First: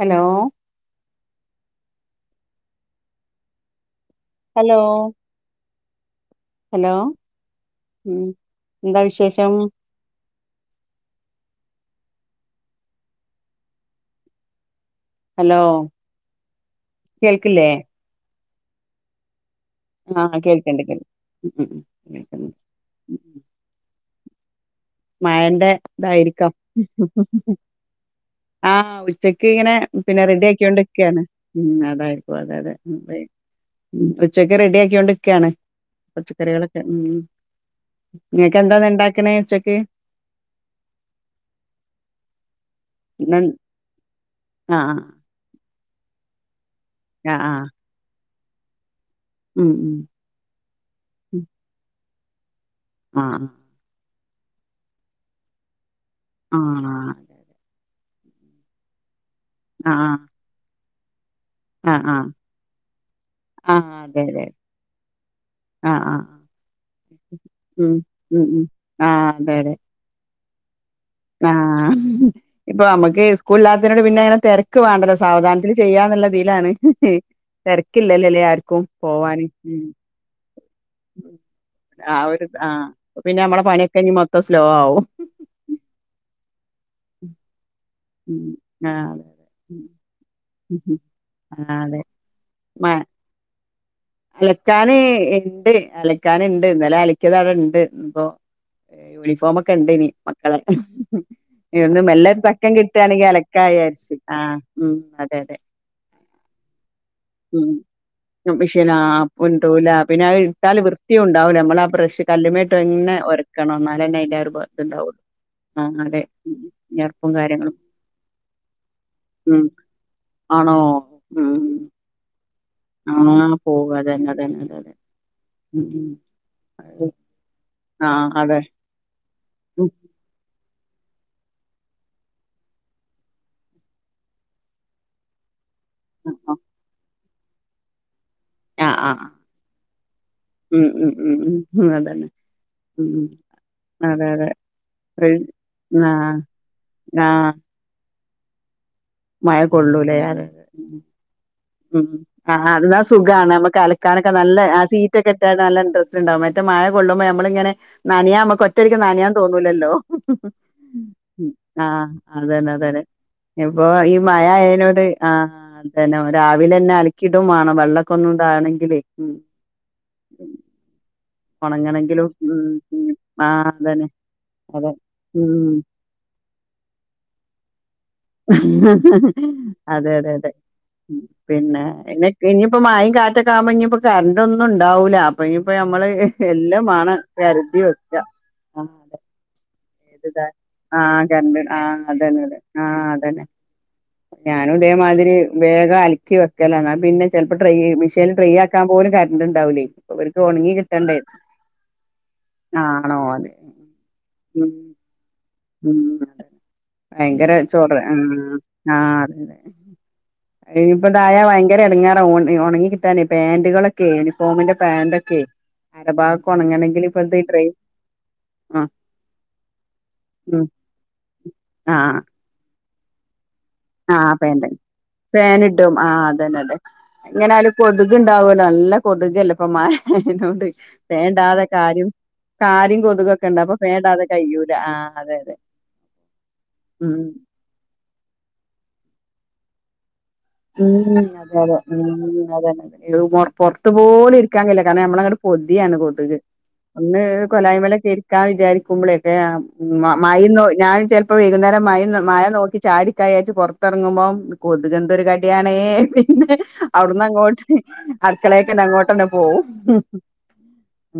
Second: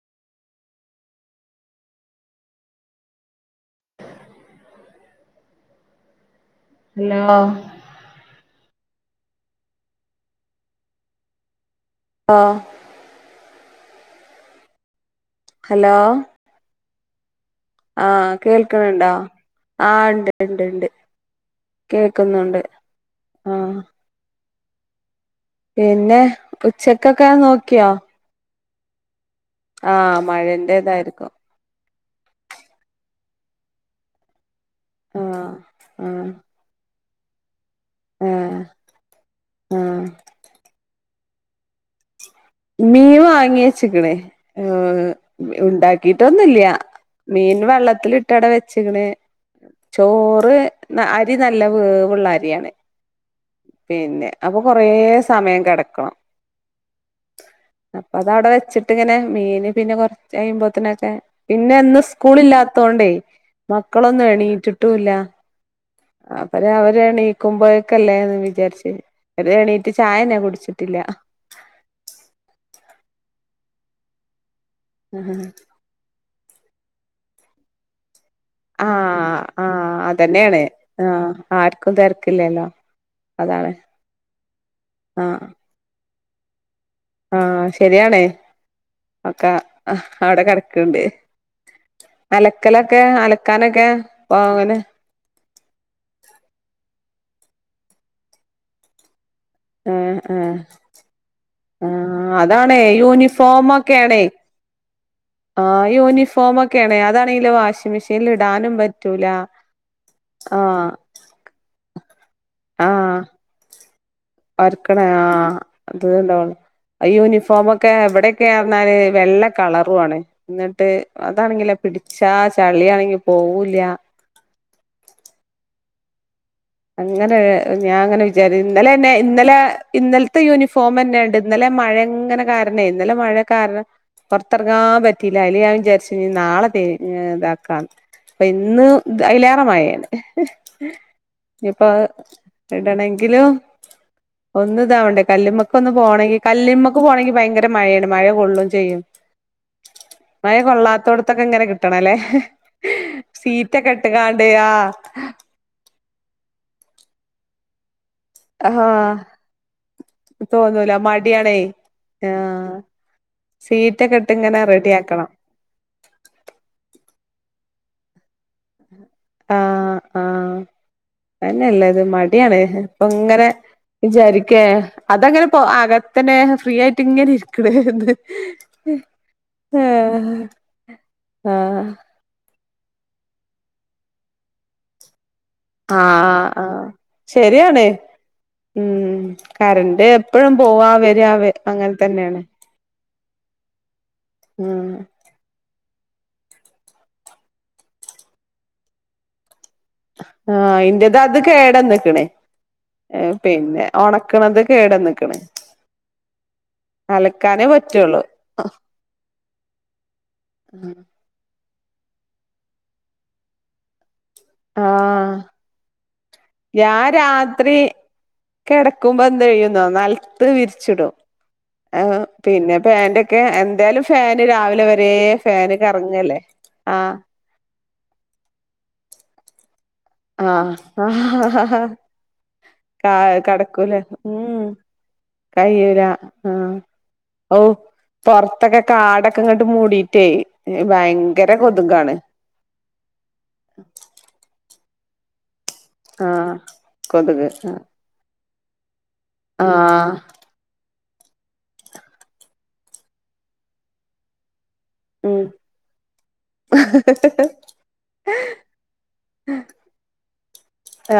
Hello hello hello എന്താ വിശേഷം ആഹ് ഹലോ കേൾക്കില്ലേ ആഹ് കേൾക്കണണ്ടോ ആഹ് ഇണ്ട് ഇണ്ട് കേൾക്കണ്ട് ഇണ്ട് കേൾ ഉം കേൾക്കണ്ട് കേക്കുന്നുണ്ട് ആഹ് മഴന്റെ പിന്നെ ഇതായിരിക്കാം ഉച്ചക്കൊക്കെ നോക്കിയോ ആഹ് ഉച്ചക്ക് ഇങ്ങനെ ആ പിന്നെ റെഡി ആക്കിയൊണ്ട് നിക്കാണ് മഴന്റേതായിരിക്കും ഉം അതായിരിക്കും അതെ അതെ ഉച്ചക്ക് റെഡിയ ആ റെഡിയാക്കിക്കൊണ്ട്ക്കാണ് ആ പച്ചക്കറികളൊക്കെ ഉം ആ നിങ്ങക്ക് എന്താ ഇന്ന് ഉണ്ടാക്കണേ ഉച്ചക്ക് ആ മീൻ ഇന്ന് വാങ്ങി വച്ച്ക്ക്ണ്‌ ആഹ് ഉണ്ടാക്കിട്ടൊന്നില്ല ആഹ് മീൻ ആഹ് വെള്ളത്തിൽ ഇട്ട് അവിടെ വെച്ച്ക്ക്ണ് ഉം ചോറ് അരി ഉം നല്ല വേവുള്ള അരിയാണ് ആഹ് പിന്നെ അപ്പൊ കൊറേ സമയം കിടക്കണം ആഹ് അപ്പൊ അത് അവിടെ വെച്ചിട്ട് ഇങ്ങനെ മീന് പിന്നെ ആഹ് കൊറച്ച് ആഹ് കയുമ്പോത്തനൊക്കെ പിന്നെ ആഹ് ഇന്ന് ആഹ് സ്കൂൾ ഇല്ലാത്തോണ്ടേ ആഹ് അതെ മക്കളൊന്നും അതെ എണീറ്റിട്ടും ഇല്ല ആഹ് ആഹ് അപ്പൊ രാവിലെ ഉം എണീക്കുമ്പോഴക്കല്ലേന്ന് ഉം ഉം വിചാരിച്ച് ആഹ് അതെ അതെ എണീറ്റ് ചായന്നെ കുടിച്ചിട്ടില്ല ആഹ് ഇപ്പൊ നമ്മക്ക് സ്കൂളില്ലാതോണ്ട് പിന്നെ തിരക്ക് വേണ്ടല്ലോ ആഹ് സാവധാനത്തിൽ ചെയ്യാന്നുള്ളതിലാണ് തിരക്കില്ലല്ലോ അല്ലേ ആർക്കും പോവാന് ആഹ് അതന്നെയാണ് ആഹ് ആർക്കും ആഹ് ഒരു തിരക്കില്ലല്ലോ ആഹ് പിന്നെ നമ്മളെ അതാണ് പണിയൊക്കെ ഇനി മൊത്തം സ്ലോ ആവും. ആഹ് ആഹ് ശരിയാണേ ഉം ആഹ് അതെ ഒക്കെ അവിടെ കെട ക്ക്ണ്ട് ആഹ് അതെ മ അലക്കലൊക്കെ അലക്കാനൊക്കെ അങ്ങനെ അലക്കാന് ഇണ്ട് അല ക്കാനണ്ട് ഇന്നലെ അലക്കിയത് അവിടെ ഇണ്ട് ഇപ്പൊ യൂണിഫോം ഒ കണ്ടിനി ആഹ് ആഹ് മക്കളെ ഇവിടെന്ന് ആഹ് മെല്ലെരു തക്കം അതാണേ കിട്ടുകയാണെങ്കിൽ അലക്കായാരിച്ചു യൂണിഫോമൊക്കെയാണേ ആഹ് അതേന്നെ ക്കെയണെ അതണെങ്കില് വാഷിംഗ് മെഷീനിൽ ഇടാനും പ ആഹ് ഇണ്ടൂല പിന്നെ അത് ഇട്ടാല് വൃത്തിയും ഇണ്ടാവൂല നമ്മളെ ആ ബ്രഷ് കല്ലിമ്മിൽ ഇട്ടന്നെ ഒരക്കണം എന്നാലേ അയിന്റെ ഒരക്കണേ ആഹ് അത്‌ ഇണ്ടാവള്ളൂ ഉം ഞെർപ്പും കാര്യങ്ങളും യൂണിഫോമൊക്കെ ഇവിടെയൊക്കെ പറഞ്ഞാൽ വെള്ള ഉം കളർ പോവാണ് ആണോ എന്നിട്ട് ഉം അതാണെങ്കിലേ പിടിച്ചാ ചളിയാണെങ്കി പോവൂല്ല. തന്നെ തന്നെ അതെ ഉം ഉം അങ്ങനെ ഞാൻ അങ്ങനെ ആഹ് വിചാരി അതെ ഇന്നലെ പിന്നെ ഇന്നലെ ഉം ഇന്നലത്തെ യൂണിഫോമന്നെയുണ്ട് ഇന്നലെ മഴ ഇങ്ങനെ കാരണേ ഇന്നലെ മഴ കാരണം പുറത്തെറങ്ങാൻ പറ്റില്ല അയ്ല് ഞാൻ വിചാരിച്ചു ഇനി ആഹ് നാളെ ത ഇതാക്കാ അപ്പൊ ഇന്ന് ആഹ് ആഹ് അയിലേറെ മഴയാണ് ഉം ഉം ഉം ഉം ഇപ്പൊ ഉം അഹ് അതന്നെ ഉം ഉം ഇടണെങ്കിലോ അതെ അതെ ഒന്ന് ഇതാവണ്ടെ കല്ലുമ്മക്ക് ഒന്ന് പോകണെങ്കി ആഹ് കല്ലുമ്മക്ക് പോണെങ്കി ആഹ് ഭയങ്കര മഴെയാണ് മഴ കൊളളും ചെയ്യും മഴ കൊള്ളൂലേ മഴ കൊള്ളാത്തോടത്തൊക്കെ ഇങ്ങനെ ഉം കിട്ടണല്ലേ ആഹ് ആഹ് അത് ന്നാ സുഖാണ് സീറ്റൊക്കെ നമ്മക്കല ക്കാനെക്കെ ഇട്ട്കാണ്ട് നല്ല ആ ആഹ് സീറ്റക്കെ ഇട്ടക്കാണ്ട് നല്ല ഇൻട്രസ്റ്റ് ഉണ്ടാവും മറ്റേ മഴ കൊള്ളുമ്പോ നമ്മള്ങ്ങനെ നനയാ നമ്മക്ക് ഒറ്റയടിക്ക് നനയാൻ ആഹ് തോന്നുലല്ലോ തോന്നൂല മടിയാണേ ആഹ് അതന്നെ ആഹ് അതന്നെ അപ്പൊ ഈ സീറ്റൊക്കെ ഇട്ട് ഇങ്ങനെ റെഡി മഴയായേനോട് ആക്കണം ആഹ് അ തന്നെ രാവിലെന്നെ അലക്കിടുംവേണം വെള്ളൊക്കൊന്നും താണെങ്കി ലേ ഉം ആഹ് ആഹ് അത് തന്നെയല്ല ഇത് ഒണങ്ങണെങ്കിലും മടിയാണ് ഉം അപ്പൊ ഉം ഇങ്ങനെ ആഹ് അതന്നെ വിചാരിക്കേ അതെ അതങ്ങനെ പോ ഉം അക ത്തന്നെ ഫ്രീ ആയിട്ട് ഇങ്ങനെ ഇരിക്കണേന്ന് അതെ അതെ അതെ പിന്നെ ആഹ് [unintelligible] ഇനിയിപ്പോ മായേം കാറ്റൊക്ക ആവുമ്പോ ഇനിയിപ്പോ കറണ്ട് ഒന്നും ഉണ്ടാവൂല്ല അപ്പ ഇനിയിപ്പ നമ്മള് ആഹ് എല്ലാം വാണം കരുതി ശരിയാണ് വെക്ക ഉം കറൻ്റ് [unintelligible] ആഹ് കരണ്ട് ആഹ് തന്നെയാണ് അതന്നെ ആഹ് അതന്നെ ഞാനും ഉം ഇതേമാതിരി വേഗം അലക്കി വെക്കലാ എന്നാ പിന്നെ ചെലപ്പോ ഡ്രൈ മിഷേനിൽ ഡ്രൈ ആക്കാൻ പോലും കറണ്ട് ഉണ്ടാവൂലേ ഇവർക്ക് ഉണങ്ങി ആഹ് കിട്ടണ്ടേ ഇന്റത് അത് കേടാന്നെക്കണ് ആണോ ആഹ് അതെ പിന്നെ ഒണക്കണത് ഉം കേടന്നക്കണ് ഉം ഭയങ്കര ചോറ് പറ്റുള്ളൂ ഉം ആഹ് അതെ ഇനിയിപ്പോതായാ ഭയങ്കര എടങ്ങേറാവും ഒണങ്ങി കിട്ടാനേ പാന്റുകളൊക്കെ ക്കെ യൂണിഫോമിന്റെ പാന്റ് ആഹ് ഒക്കെ അരഭാഗോക്കൊണങ്ങണെങ്കില് ഇപ്പോഴത്തെ ഈ ഡ്രെ കെടക്കുമ്പോ എന്ത് ചെയ്യുന്നോ നെലത്ത് ഉം വിരിച്ചിടും ആ ആഹ് പിന്നെ പാന്റെ ക്കെ എന്തായാലും ആ ഫാന് പാന്റ് രാവിലെ വരേ ഫാന് കറങ്ങല്ലേ ആഹ് എങ്ങനെയാലും കൊതുക്ണ്ടാവുല്ലോ നല്ല കൊതുകല്ലെ ഇപ്പൊ മഴയോണ്ട് ആഹ് ഫാൻ ടാതെ കാര്യം കാര്യം ആഹ് കൊതുകക്ക്ണ്ട് അപ്പൊ കടക്കൂല ഫേൻടാതെ ഉം കയ്യൂല ആഹ് അതെ അതെ ഉം ഓഹ് പൊറത്തൊക്കെ കാടൊക്കെങ്ങട്ട് മൂടിട്ടേ ഉം ഭയങ്കര അതെ അതെ കൊതുകാണ് ഉം അതന്നെ അതന്നെ മോറ പൊറത്ത് പോലും ഇരിക്കാൻ കയ്യില്ല കാരണം നമ്മളങ്ങട് പൊതിയാണ് കൊതുക് ആഹ് ഒന്ന് കൊതുക് കൊലായ്മല്ക്കെരിക്കാൻ വിചാരിക്കുമ്പോളേ ആഹ് [unintelligible] ഞാൻ ചെലപ്പോ ഇപ്പൊ വൈകുന്നേരം മഴയും മഴ നോക്കി ചായുടിക്കായരച്ച് പുറത്തിറങ്ങുമ്പോം കൊതുക് എന്തൊരു ഉം കാര്യം എവിടെയാണേ പിന്നെ അവിടന്നങ്ങോട്ട് അടുക്കളക്കന്നെ അങ്ങോട്ട്ന്നെ പോവും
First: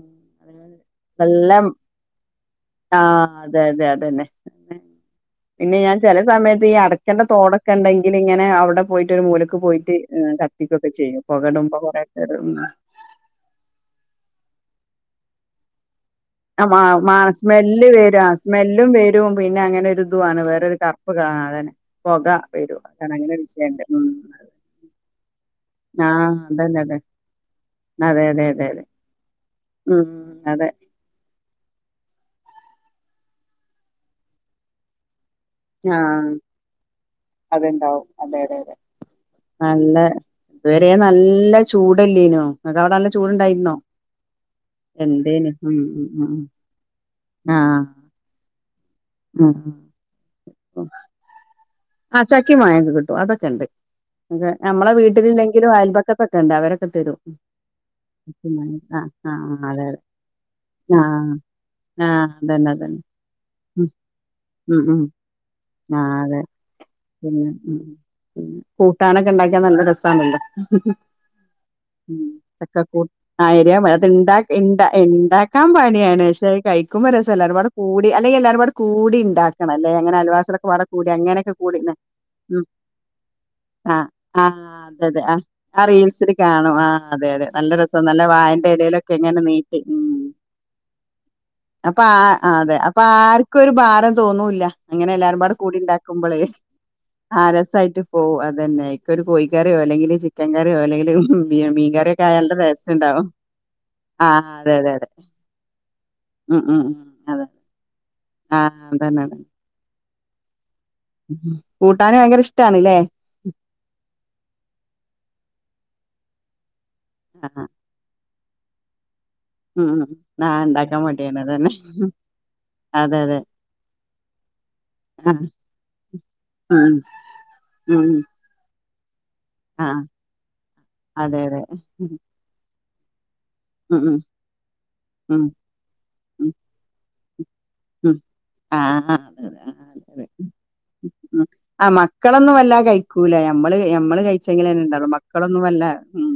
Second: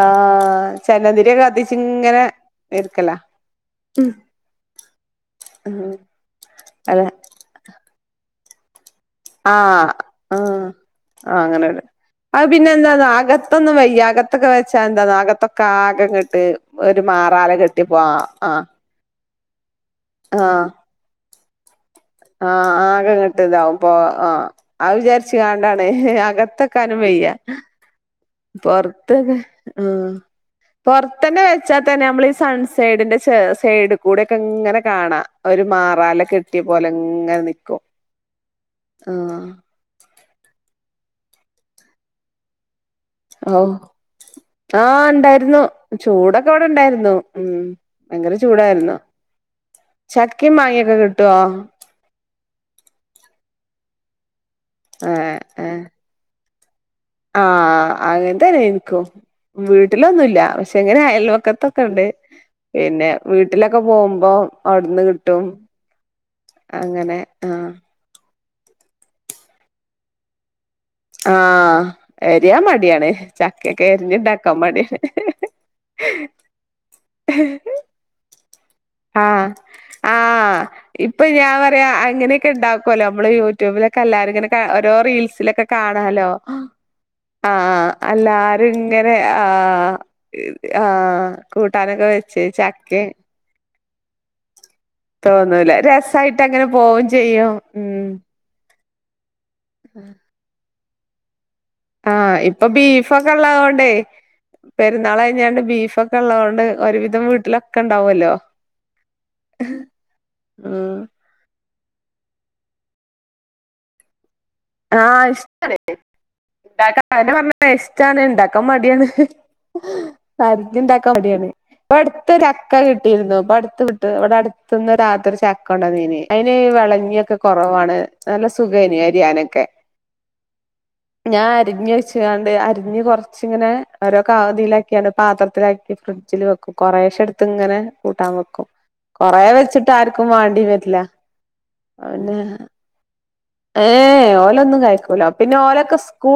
ആഹ് ചന്ദന തിരിയൊക്കെ നല്ല കത്തിച്ച്ങ്ങനെ ആഹ് അതെ അതെ അതന്നെ പിന്നെ ഞാൻ ചെല സമയത്ത് ഈ അതെ അടക്കന്റെ തോടൊക്കെ ഉണ്ടെങ്കിലിങ്ങനെ അവിടെ പോയിട്ട് ഒരു മൂലക്ക് ആഹ് പോയിട്ട് ആഹ് കത്തിക്കൊക്കെ ചെയ്യും ആഹ് പുകടുമ്പോ അങ്ങനെയള്ള അത് കൊറെയൊക്കെ പിന്നെ എന്താന്നോ അക ത്തൊന്നും വയ്യ അകത്തൊക്കെ വെച്ചാ എന്താന്നോ അകത്തൊക്കാകങ്ങട്ട് ആമ മആ സ്മെല്ല് വര ആഹ് സ്മെല്ലും വരും. രും പിന്നെ അങ്ങനെ ഒരു ഇതു ആണ് ആഹ് വേറൊരു കറുപ്പ് കാണാ അതന്നെ പൊക ആഹ് വരും അതാണ് അങ്ങനെ വിഷയണ്ട് ഉം ആ വിചാരിച്ച്കാണ്ടാണ് ആഹ് അതന്നെ അതെ അകത്തക്കാനും വെയ്യ. അതെ അതെ അതെ അതെ പൊറത്തൊക്കെ. ഉം ആഹ് അതെ പൊറത്തന്നെ വെച്ചാതന്നെ നമ്മൾ ഈഹ് സൺ സൈഡിന്റെ സൈഡിക്കുടെ ഒക്കെ ഇങ്ങനെ കാണാ ഒരു മാറാല ആഹ് കെട്ടിയ പോലെങ്ങനെ നിക്കും അത്ണ്ടാവും അതെ അതെ അതെ ആഹ് നല്ല ഇതുവരെ നല്ല ചൂടല്ലായിനോ നിങ്ങക്ക് അവിടെ ഔ ചൂടുണ്ടായിരുന്നോ? ആഹ് എന്തേന് ഇണ്ടായിരുന്നു ഉം ഉം ഉം ചൂടൊക്കെ ഇവിടെ ഇണ്ടായിരുന്നു ഉം ഭയങ്കര ചൂടായിരുന്നു ഉമ്മ് ചക്കിം മാങ്ങൊക്കെ കിട്ടോ? ആഹ് ചക്കിം മാങ്ങോക്കെ കിട്ടും അതൊക്കെ ഇണ്ട് നമ്മളെ ഏഹ് വീട്ടില്ഇല്ലങ്കിലും ഇവിടെ ഏഹ് അയൽപക്കത്തൊക്കെ ഇണ്ട് അവരൊക്കെ തരും ആഹ് അങ്ങനെതന്നെ എനിക്കും ആഹ് ആഹ് അതെ വീട്ടിലൊന്നുല്ല പക്ഷെ ഇങ്ങനെ ആഹ് അയൽപക്കത്തൊ ആഹ് അതന്നെ തന്നെ വീട്ടിലൊക്കെ പോവുമ്പോ അവിടുന്ന് കിട്ടും ആഹ് അതെ അങ്ങനെ പിന്നെ ആഹ് ഉം ഉം. കൂട്ടാനൊക്കെ ഇണ്ടാക്കിയാ നല്ല രസാണല്ലൊ ആഹ് ഉം എരിയാൻ ചക്ക മടിയാണ് കൂട്ടാ ചക്കയൊക്കെ അത്ണ്ടാ ഇണ്ട എരിഞ്ഞുണ്ടാക്കാൻ ണ്ട മടിയാണ് ഇണ്ടാക്കാൻ പണിയാണ് പക്ഷേ കഴിക്കുമ്പോ രസം എല്ലാരുംപാട് കൂടി അല്ലെങ്കി എല്ലാരുംപാട് കൂടി ആഹ് ഇണ്ടാക്ക ല്ലെ അങ്ങനെ ആഹ് അയൽവാസിളൊക്കെ പാടെകൂടി ഇപ്പൊ അങ്ങനെയൊക്കെ ഞാൻ കൂടി പറയാ അങ്ങനെയൊക്കെ ഉം ഉണ്ടാക്കുവല്ലോ നമ്മള് യൂട്യൂബിലൊക്കെ ആഹ് എല്ലാരും ഇങ്ങനെ ആഹ് കാ ഓരോ അതെ അതെ ആഹ് റീൽസിലൊക്കെ ആഹ് കാണാലോ റീൽസിൽ കാണും ആഹ് അതെ അതെ നല്ല ആഹ് രസം നല്ല വായന്റെ എല്ലാരും എലയിലൊ ഇങ്ങനെ നീട്ടി ആഹ് ഉം ആഹ് അപ്പ കൂട്ടാനൊക്കെ വെച്ച് ആഹ് അതെ അപ്പൊ ചക്കയും ആർക്കൊരു ഭാരം തോന്നൂല്ല അങ്ങനെ എല്ലാവരുപാടെ തോന്നൂല കൂടി ഇണ്ടാക്കുമ്പോള് രസായിട്ട് അങ്ങനെ പോവും ആഹ് ചെയ്യും രസായിട്ട് ഉം പോകും അത് തന്നെ ആഹ് ഒരു കോയിക്കറിയോ അല്ലെങ്കിൽ ചിക്കൻ കറിയോ അല്ലെങ്കിൽ ബീ ആഹ് ഇപ്പൊ ബീഫൊക്കെള്ള തോണ്ടേ ആ അതെ അതെ അതെ പെരുന്നാള് കഴിഞ്ഞാണ്ട് ബീഫൊ ഉള്ളത് കൊണ്ട് ഒരുവിധം വീട്ടിലൊക്കെ ഇണ്ടാവൊല്ലോ ആഹ് അത് തന്നെ ആഹ് ഉം ഉം കൂട്ടാന് ഭയങ്കര ഇഷ്ടണ്ല്ലേ ആഹ് ഇഷ്ടാണ് ആ പറഞ്ഞ ഇഷ്ടാണ് ഇണ്ടാക്കാൻ മടിയാണ് ഉം ഉം ആ ഇണ്ടാക്കാൻ പരിത്തിണ്ടാക്ക മടിയാണ് അതന്നെ ഇപ്പൊ അടുത്തു ച്ചക്ക അതെ കിട്ടിയിരുന്നു അതെ ഇപ്പടു ത്ത് ഇവിടെ അടുത്ത്ന്ന് താത്ത ആ ഒരു ചക്ക കൊണ്ടന്നിനി അതിന് ഉം വിളഞ്ഞിയൊക്കെ കൊറവാണ് ഉം ഉം നല്ല സുഖേനി അരിയാനൊക്കെ ആ അതെ ഞാൻ അതെ അരിഞ്ഞ ഉം വെച്ചക്കാണ്ട് അരിഞ്ഞ് കൊറ ച്ച് ഇങ്ങനെ ഉം ഓരോ കതിയിലാക്കിയാണ് ഉം പാത്രത്തിലാക്കി ഫ്രിഡ്ജിൽ ഉം വെക്കും കൊറെേശെ എടുത്ത് ഇങ്ങനെ ഉം കൂട്ടാൻ വെക്കും ആ ആ, അതെ കൊറെേ അതെ ആ വെച്ചിട്ട് അതെ അതെ ആർക്കും മാണ്ടിവരില്ല ഉം ആഹ് മക്കളൊന്നും വല്ല കഴിക്കൂല മ്മള് മ്മള് ഏഹ് കഴ ച്ചങ്കിലെ ഓലൊന്നും തന്നെ ഇണ്ടാകൊള്ളു കഴിക്കൂല പിന്നെ മക്കളൊന്നു വല്ല ഓലൊക്കെ ഉം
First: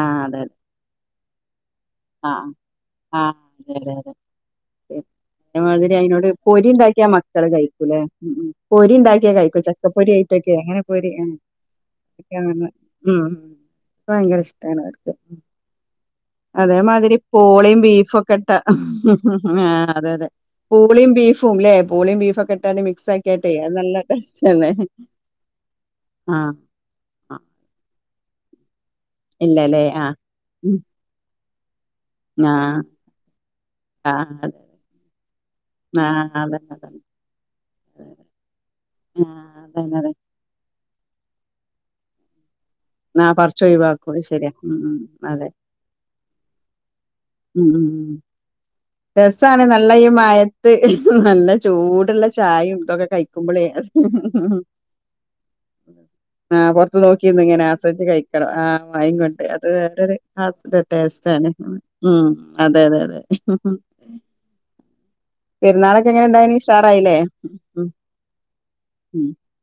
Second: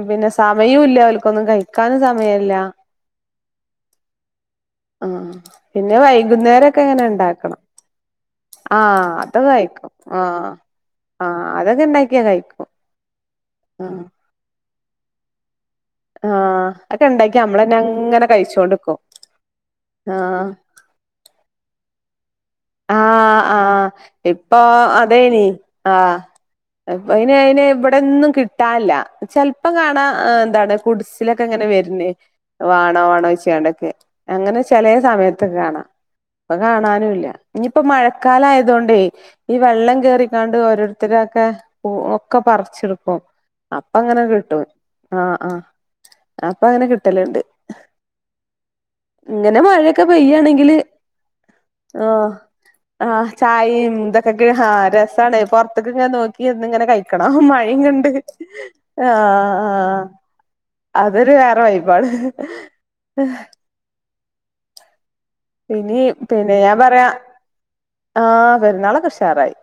ആഹ് സമയൂല്ല ഒലിക്കൊന്നും കഴിക്ക ആഹ് ആഹ് അതെതെ അതെ ആഹ് പറഞ്ഞ മാതിരി പിന്നെ അയിനോട് പൊരി വൈകുന്നേരൊക്കെ ഇണ്ടാക്കി ഇങ്ങനെ ആഹ് മക്കള് ഇണ്ടാക്കണം കഴിക്കൂലേ പൊരി ആഹ് ഇണ്ടാക്കിയ അതൊക്കെ കഴിക്കു കഴിക്കും ചക്കപ്പൊരി ആഹ് ആയിട്ടൊക്കെ അങ്ങനെ പൊരി ആഹ് അതൊക്കെ ഇണ്ടാക്കിയാ കഴിക്കും [unintelligible] ഉം ആഹ് ഭയങ്കര ഇഷ്ടാണ് അവർ ആഹ് അതൊക്കെ അതേമാതിരി ഇണ്ടാക്കി നമ്മളന്നെ പൊളയും അങ്ങനെ ബീഫൊക്കട്ടാ കഴിച്ചോണ്ട്ക്കും ആഹ് അതെ അതെ. ആഹ് പൂളിം ബീഫും ലെ പൂളിം ബീഫൊക്കെ [unintelligible] മിക്സ് ആഹ് ആക്കിട്ടെയ് അത് ആഹ് നല്ല ഇപ്പൊ ടേസ്റ്റ്ന്നെ ആഹ്. അപ്പൊ അയ്ന് ആഹ് അയ്ന് ഇവടെന്നും കിട്ടാല്ല ചെൽപ്പം ഇല്ലല്ലേ കാണാ ആഹ് എന്താണ് കുടിസ് സിലൊക്കെ ഇങ്ങനെ വര്ന്ന് ആഹ് വാണോ വാണോയ്ച്ച്ങ്ങാണ്ടൊക്കെ ആഹ് അതെ അങ്ങനെ ചെലെ സമയത്തൊക്കെ കാണാ. ആഹ് പ്പ അതന്നെ അതന്നെ കാണാനുല്ലാ ഇഞിപ്പോ മഴക്കാലയതോണ്ടേയ് ഈ ആഹ് അതന്നെ വെള്ളം അതെ കേറി താണ്ട് ഓരോര്ത്തരോക്കെ ഒക്കെ പർച്ച്ടും. അപ്പൊ ആഹ് പറിച്ചൊഴിവാക്കും അത് അപ്പങ്ങനെ ശരിയാ ക്ട്ടും ഉം ഉം ആഹ് അതെ ആഹ് അപ്പങ്ങനെ ക്ട്ടല്ണ്ട്. ഉം ഉം രസാണ് ന്നല്ല ഈ മയത്ത് പെയ്യാണെങ്കില് ന്നല്ല ചൂട്ള്ള ആഹ് ചായിം തൊക്കെ ആഹ് കയ്ക്കുമ്പോളേയ് ചായയും ഇതൊക്കെ ആഹ് രസാണ് പൊറത്ത്ക്ക് ഇങ്ങനെ നോക്കി ഇരുന്ന് ആഹ് ഇങ്ങനെ പൊർത്ത് കഴിക്കണം നോക്കിന്ന് ഇങ്ങനെ ആ മഴയും ആസ്വദിച്ചു കണ്ട് കയ്ക്കണം ആഹ് മയിം കൊണ്ട് ആഹ് അത് ആഹ് വേറൊരു ട്ടാസ് അതൊരു ടേസ്റ്റാണ് വേറെ വൈബാണ് ഉം. അതെ അതെ അതെ. പിന്നീ പെരുന്നാളൊക്കെ എങ്ങനെ പിന്നെ ഇണ്ടായിന് ഞാം പറയാ ഉഷാറായില്ലേ ഉം ആഹ് പെര്ന്നാളൊക്കെ ഉം ഉഷാറായി.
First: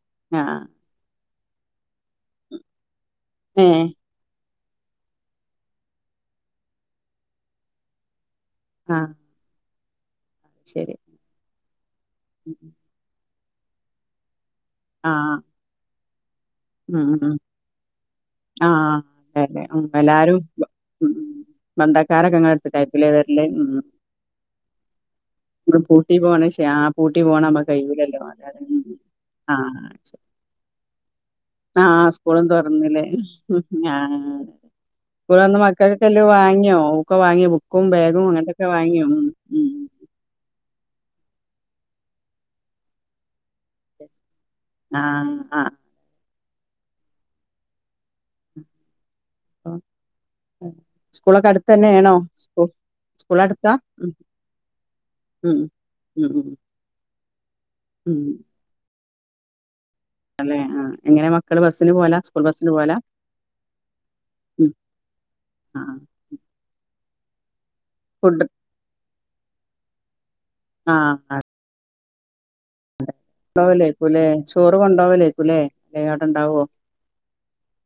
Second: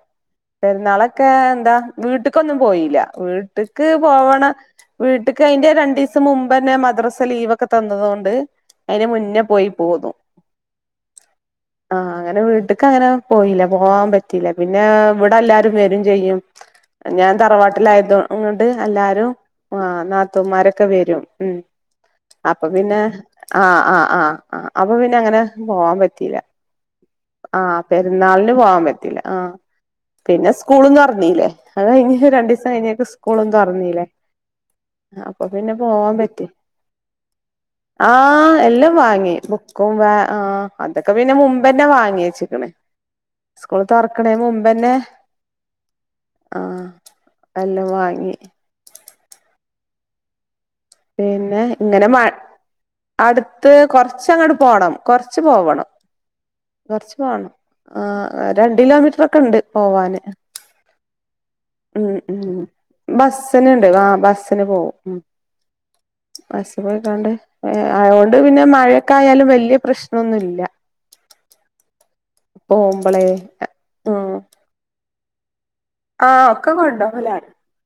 ആഹ് പെര്ന്നാളൊക്കെ എന്താ വ്ട്ട്ക്കൊന്നും പോയിലാ ഏഹ് വ്ട്ട്ക്ക് പോവണം വീട്ട്ക്ക് അയ്ന്റെ രണ്ടീസം മുമ്പന്നെ മദ്രസ ലീവ് ഒക്കെ തന്നതൊണ്ട് അയ്നെ ആഹ് മുന്നേ പോയി പോന്നു. ശരി. ആഹ് അങ്ങനെ വീട്ടക്ക് അങ്ങനെ പോയില്ല പോവാൻ പറ്റീല്ലാ പിന്നെ ഇവടെ ആഹ് എല്ലാരും വരും ചെയ്യും. ഉം ഞാൻ ഉം തറവാട്ടിലായത് ങൊണ്ട് ആഹ് എല്ലാരും അതെ അതെ ഉം ആഹ് എല്ലാരും ന്നാത്തൂമാരൊക്കെ വരും ഉം. ബന്ധക്കാരൊക്കെ ഇങ്ങളെ അപ്പൊ പിന്നെ അടുത്ത്ക്കായിരിക്കുംല്ലേ വരല് ഉം ആഹ് ആഹ് ആഹ് ആഹ് അപ്പൊ പിന്നെ അങ്ങനെ സ്കൂള് പോവാം പൂട്ടി പോണ പറ്റീലാ ക്ഷേ ആ പൂട്ടി പോണ നമ്മ ആഹ് കയ്യൂലല്ലോ പെര്ന്നാൾന് അല്ലാതെ പോവാം പറ്റീലാ ആഹ്. പിന്നെ സ്ക്കൂളും തോറന്നീലെ അത് ആഹ് കയ്ഞ് സ്കൂളും രണ്ടീസം തുറന്നില്ലേ കയ്ഞേക്ക്‌ സ്കൂളും തോറന്നീലെ. ആഹ് അപ്പൊ സ്കൂളന്ന് പിന്നെ പോവാം മക്കൾക്കെല്ലാം പറ്റി വാങ്ങിയോ ഒക്കെ വാങ്ങിയോ ബുക്കും ബാഗും ആഹ് അങ്ങനത്തൊക്കെ എല്ലാം വാങ്ങിയോ ഉം വാങ്ങി ഉം ബുക്കും വാ ആഹ് അതൊക്കെ പിന്നെ മുമ്പന്നെ വാങ്ങിച്ച്ക്ക്‌ണ് സ്കൂള് തൊറക്ക്‌ണേ മും മ്പന്നെ ആഹ് ആഹ് ആഹ് എല്ലാം വാങ്ങി. ആഹ്. പിന്നെ അ്‌ങ്ങനെ മാ സ്കൂ സ്കൂൾ അടുത്ത് അടുത്താ ഉം കൊർച്ചങ്ങട് പോണം കൊർച്ച് ഉം പോവണം. ഉം ഉം കൊർച്ച് പൊണം ഉം ആഹ് രണ്ട് കിലോമീറ്റ്റോക്കണ്ട് പോവാന്. അല്ലെ ആഹ് എങ്ങനെ മ ഉം ഉം ബസ്സിന്ണ്ട് ആഹ് ബസ്സിന് പോവും ഉം. ആഹ് ബസ് പോയിക്കാണ്ട് ആയേണ്ട് ഫുഡ് പിന്നെ മഴയൊക്കെ ആയാലും വല്ല്യ പ്രശ്നന്നുംല്ല. ആഹ്. പോവുംമ്പളെ കൊണ്ടോവലേര്ക്കുലെ ചോറ് കൊണ്ടോവലേര്ക്കുലെ. ആഹ് ഒക്കെ കൊണ്ടൊവലാ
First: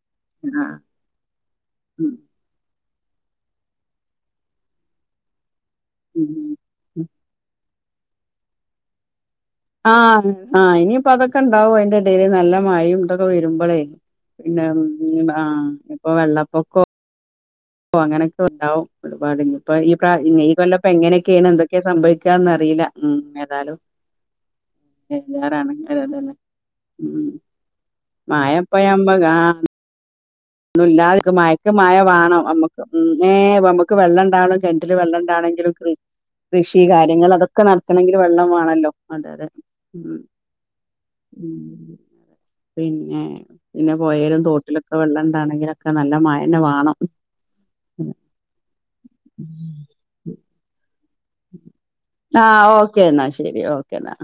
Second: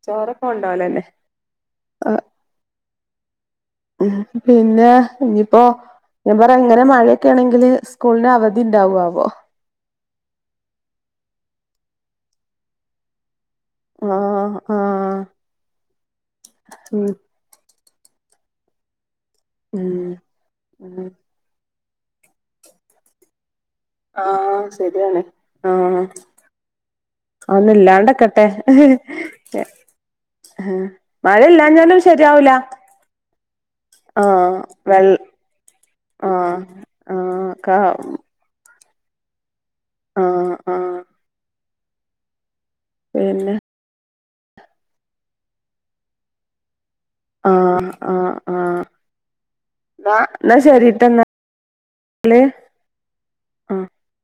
ചോറോക്കെ ആഹ് കൊണ്ടൊവലന്നെ. ഉം. ഉം, പിന്നെ ഇഞിപ്പോ ഉം ഞാം പറയാ ഇങ്ങനെ ഉം മഴക്കേണങ്കില് സ്കൂൾന് അവധി ണ്ടാവു ആവോ. ആഹ് ആഹ് ഇനിപ്പ അതൊക്കെണ്ടാവും അയ്ന്റെടേല് ന്നല്ല മയും ഇതൊക്കെ വരുംമ്പളേയ്. ആഹ് പിന്നെ ആഹ് ഉം ആഹ് ഇപ്പൊ വെള്ളപ്പൊകൊ ഉം ഓ അങ്ങനൊക്കണ്ടാവും ഒരുപാട് ഇഞിപ്പൊ ഈ പ്രാ ഉം ഈ ഉം കൊല്ലപ്പങ്ങനെ ക്കേണ് എന്തൊക്കെയാ സംഭവിക്കാന്ന അറീലാ ഉം ഏതാലും ആഹ് ശരിയാണ് ആഹ് അതൊന്നും ഇല്ലാണ്ടക്കട്ടെ [unintelligible] [unintelligible] ഒന്നുല്ലാതെ ക്ക് മഴ മയക്ക് മയ ഇല്ലാഞ്ഞാലും വാണം ശരിയാവൂല നമ്മക്ക് ന്നേ നമ്മക്ക് വെള്ളണ്ടാവണം ആഹ് കെ ട്ടില് വെള്ള വെള്ളം ണ്ടാണെങ്കിലും കൃ ആഹ് കൃഷി കാര്യങ്ങള് അതൊക്കെ ആഹ് നടത്തണെങ്കിലും വെള്ളം വാണല്ലോ അതെതെ ഉം ആഹ് ആഹ് ഉം പിന്നെ പിന്നെ പൊയേലും തോട്ടിലൊക്കെ വെള്ളണ്ടാണെങ്കിലൊക്കെ നല്ല മഴന്നെ വാണം ആഹ് ആഹ് ആഹ് ന്നാ ന്നാ ശെരിട്ടോ ന്നാ ആഹ് ഓക്കെ ന്നാ ശെരി ഓക്കെ ആഹ് ന്നാ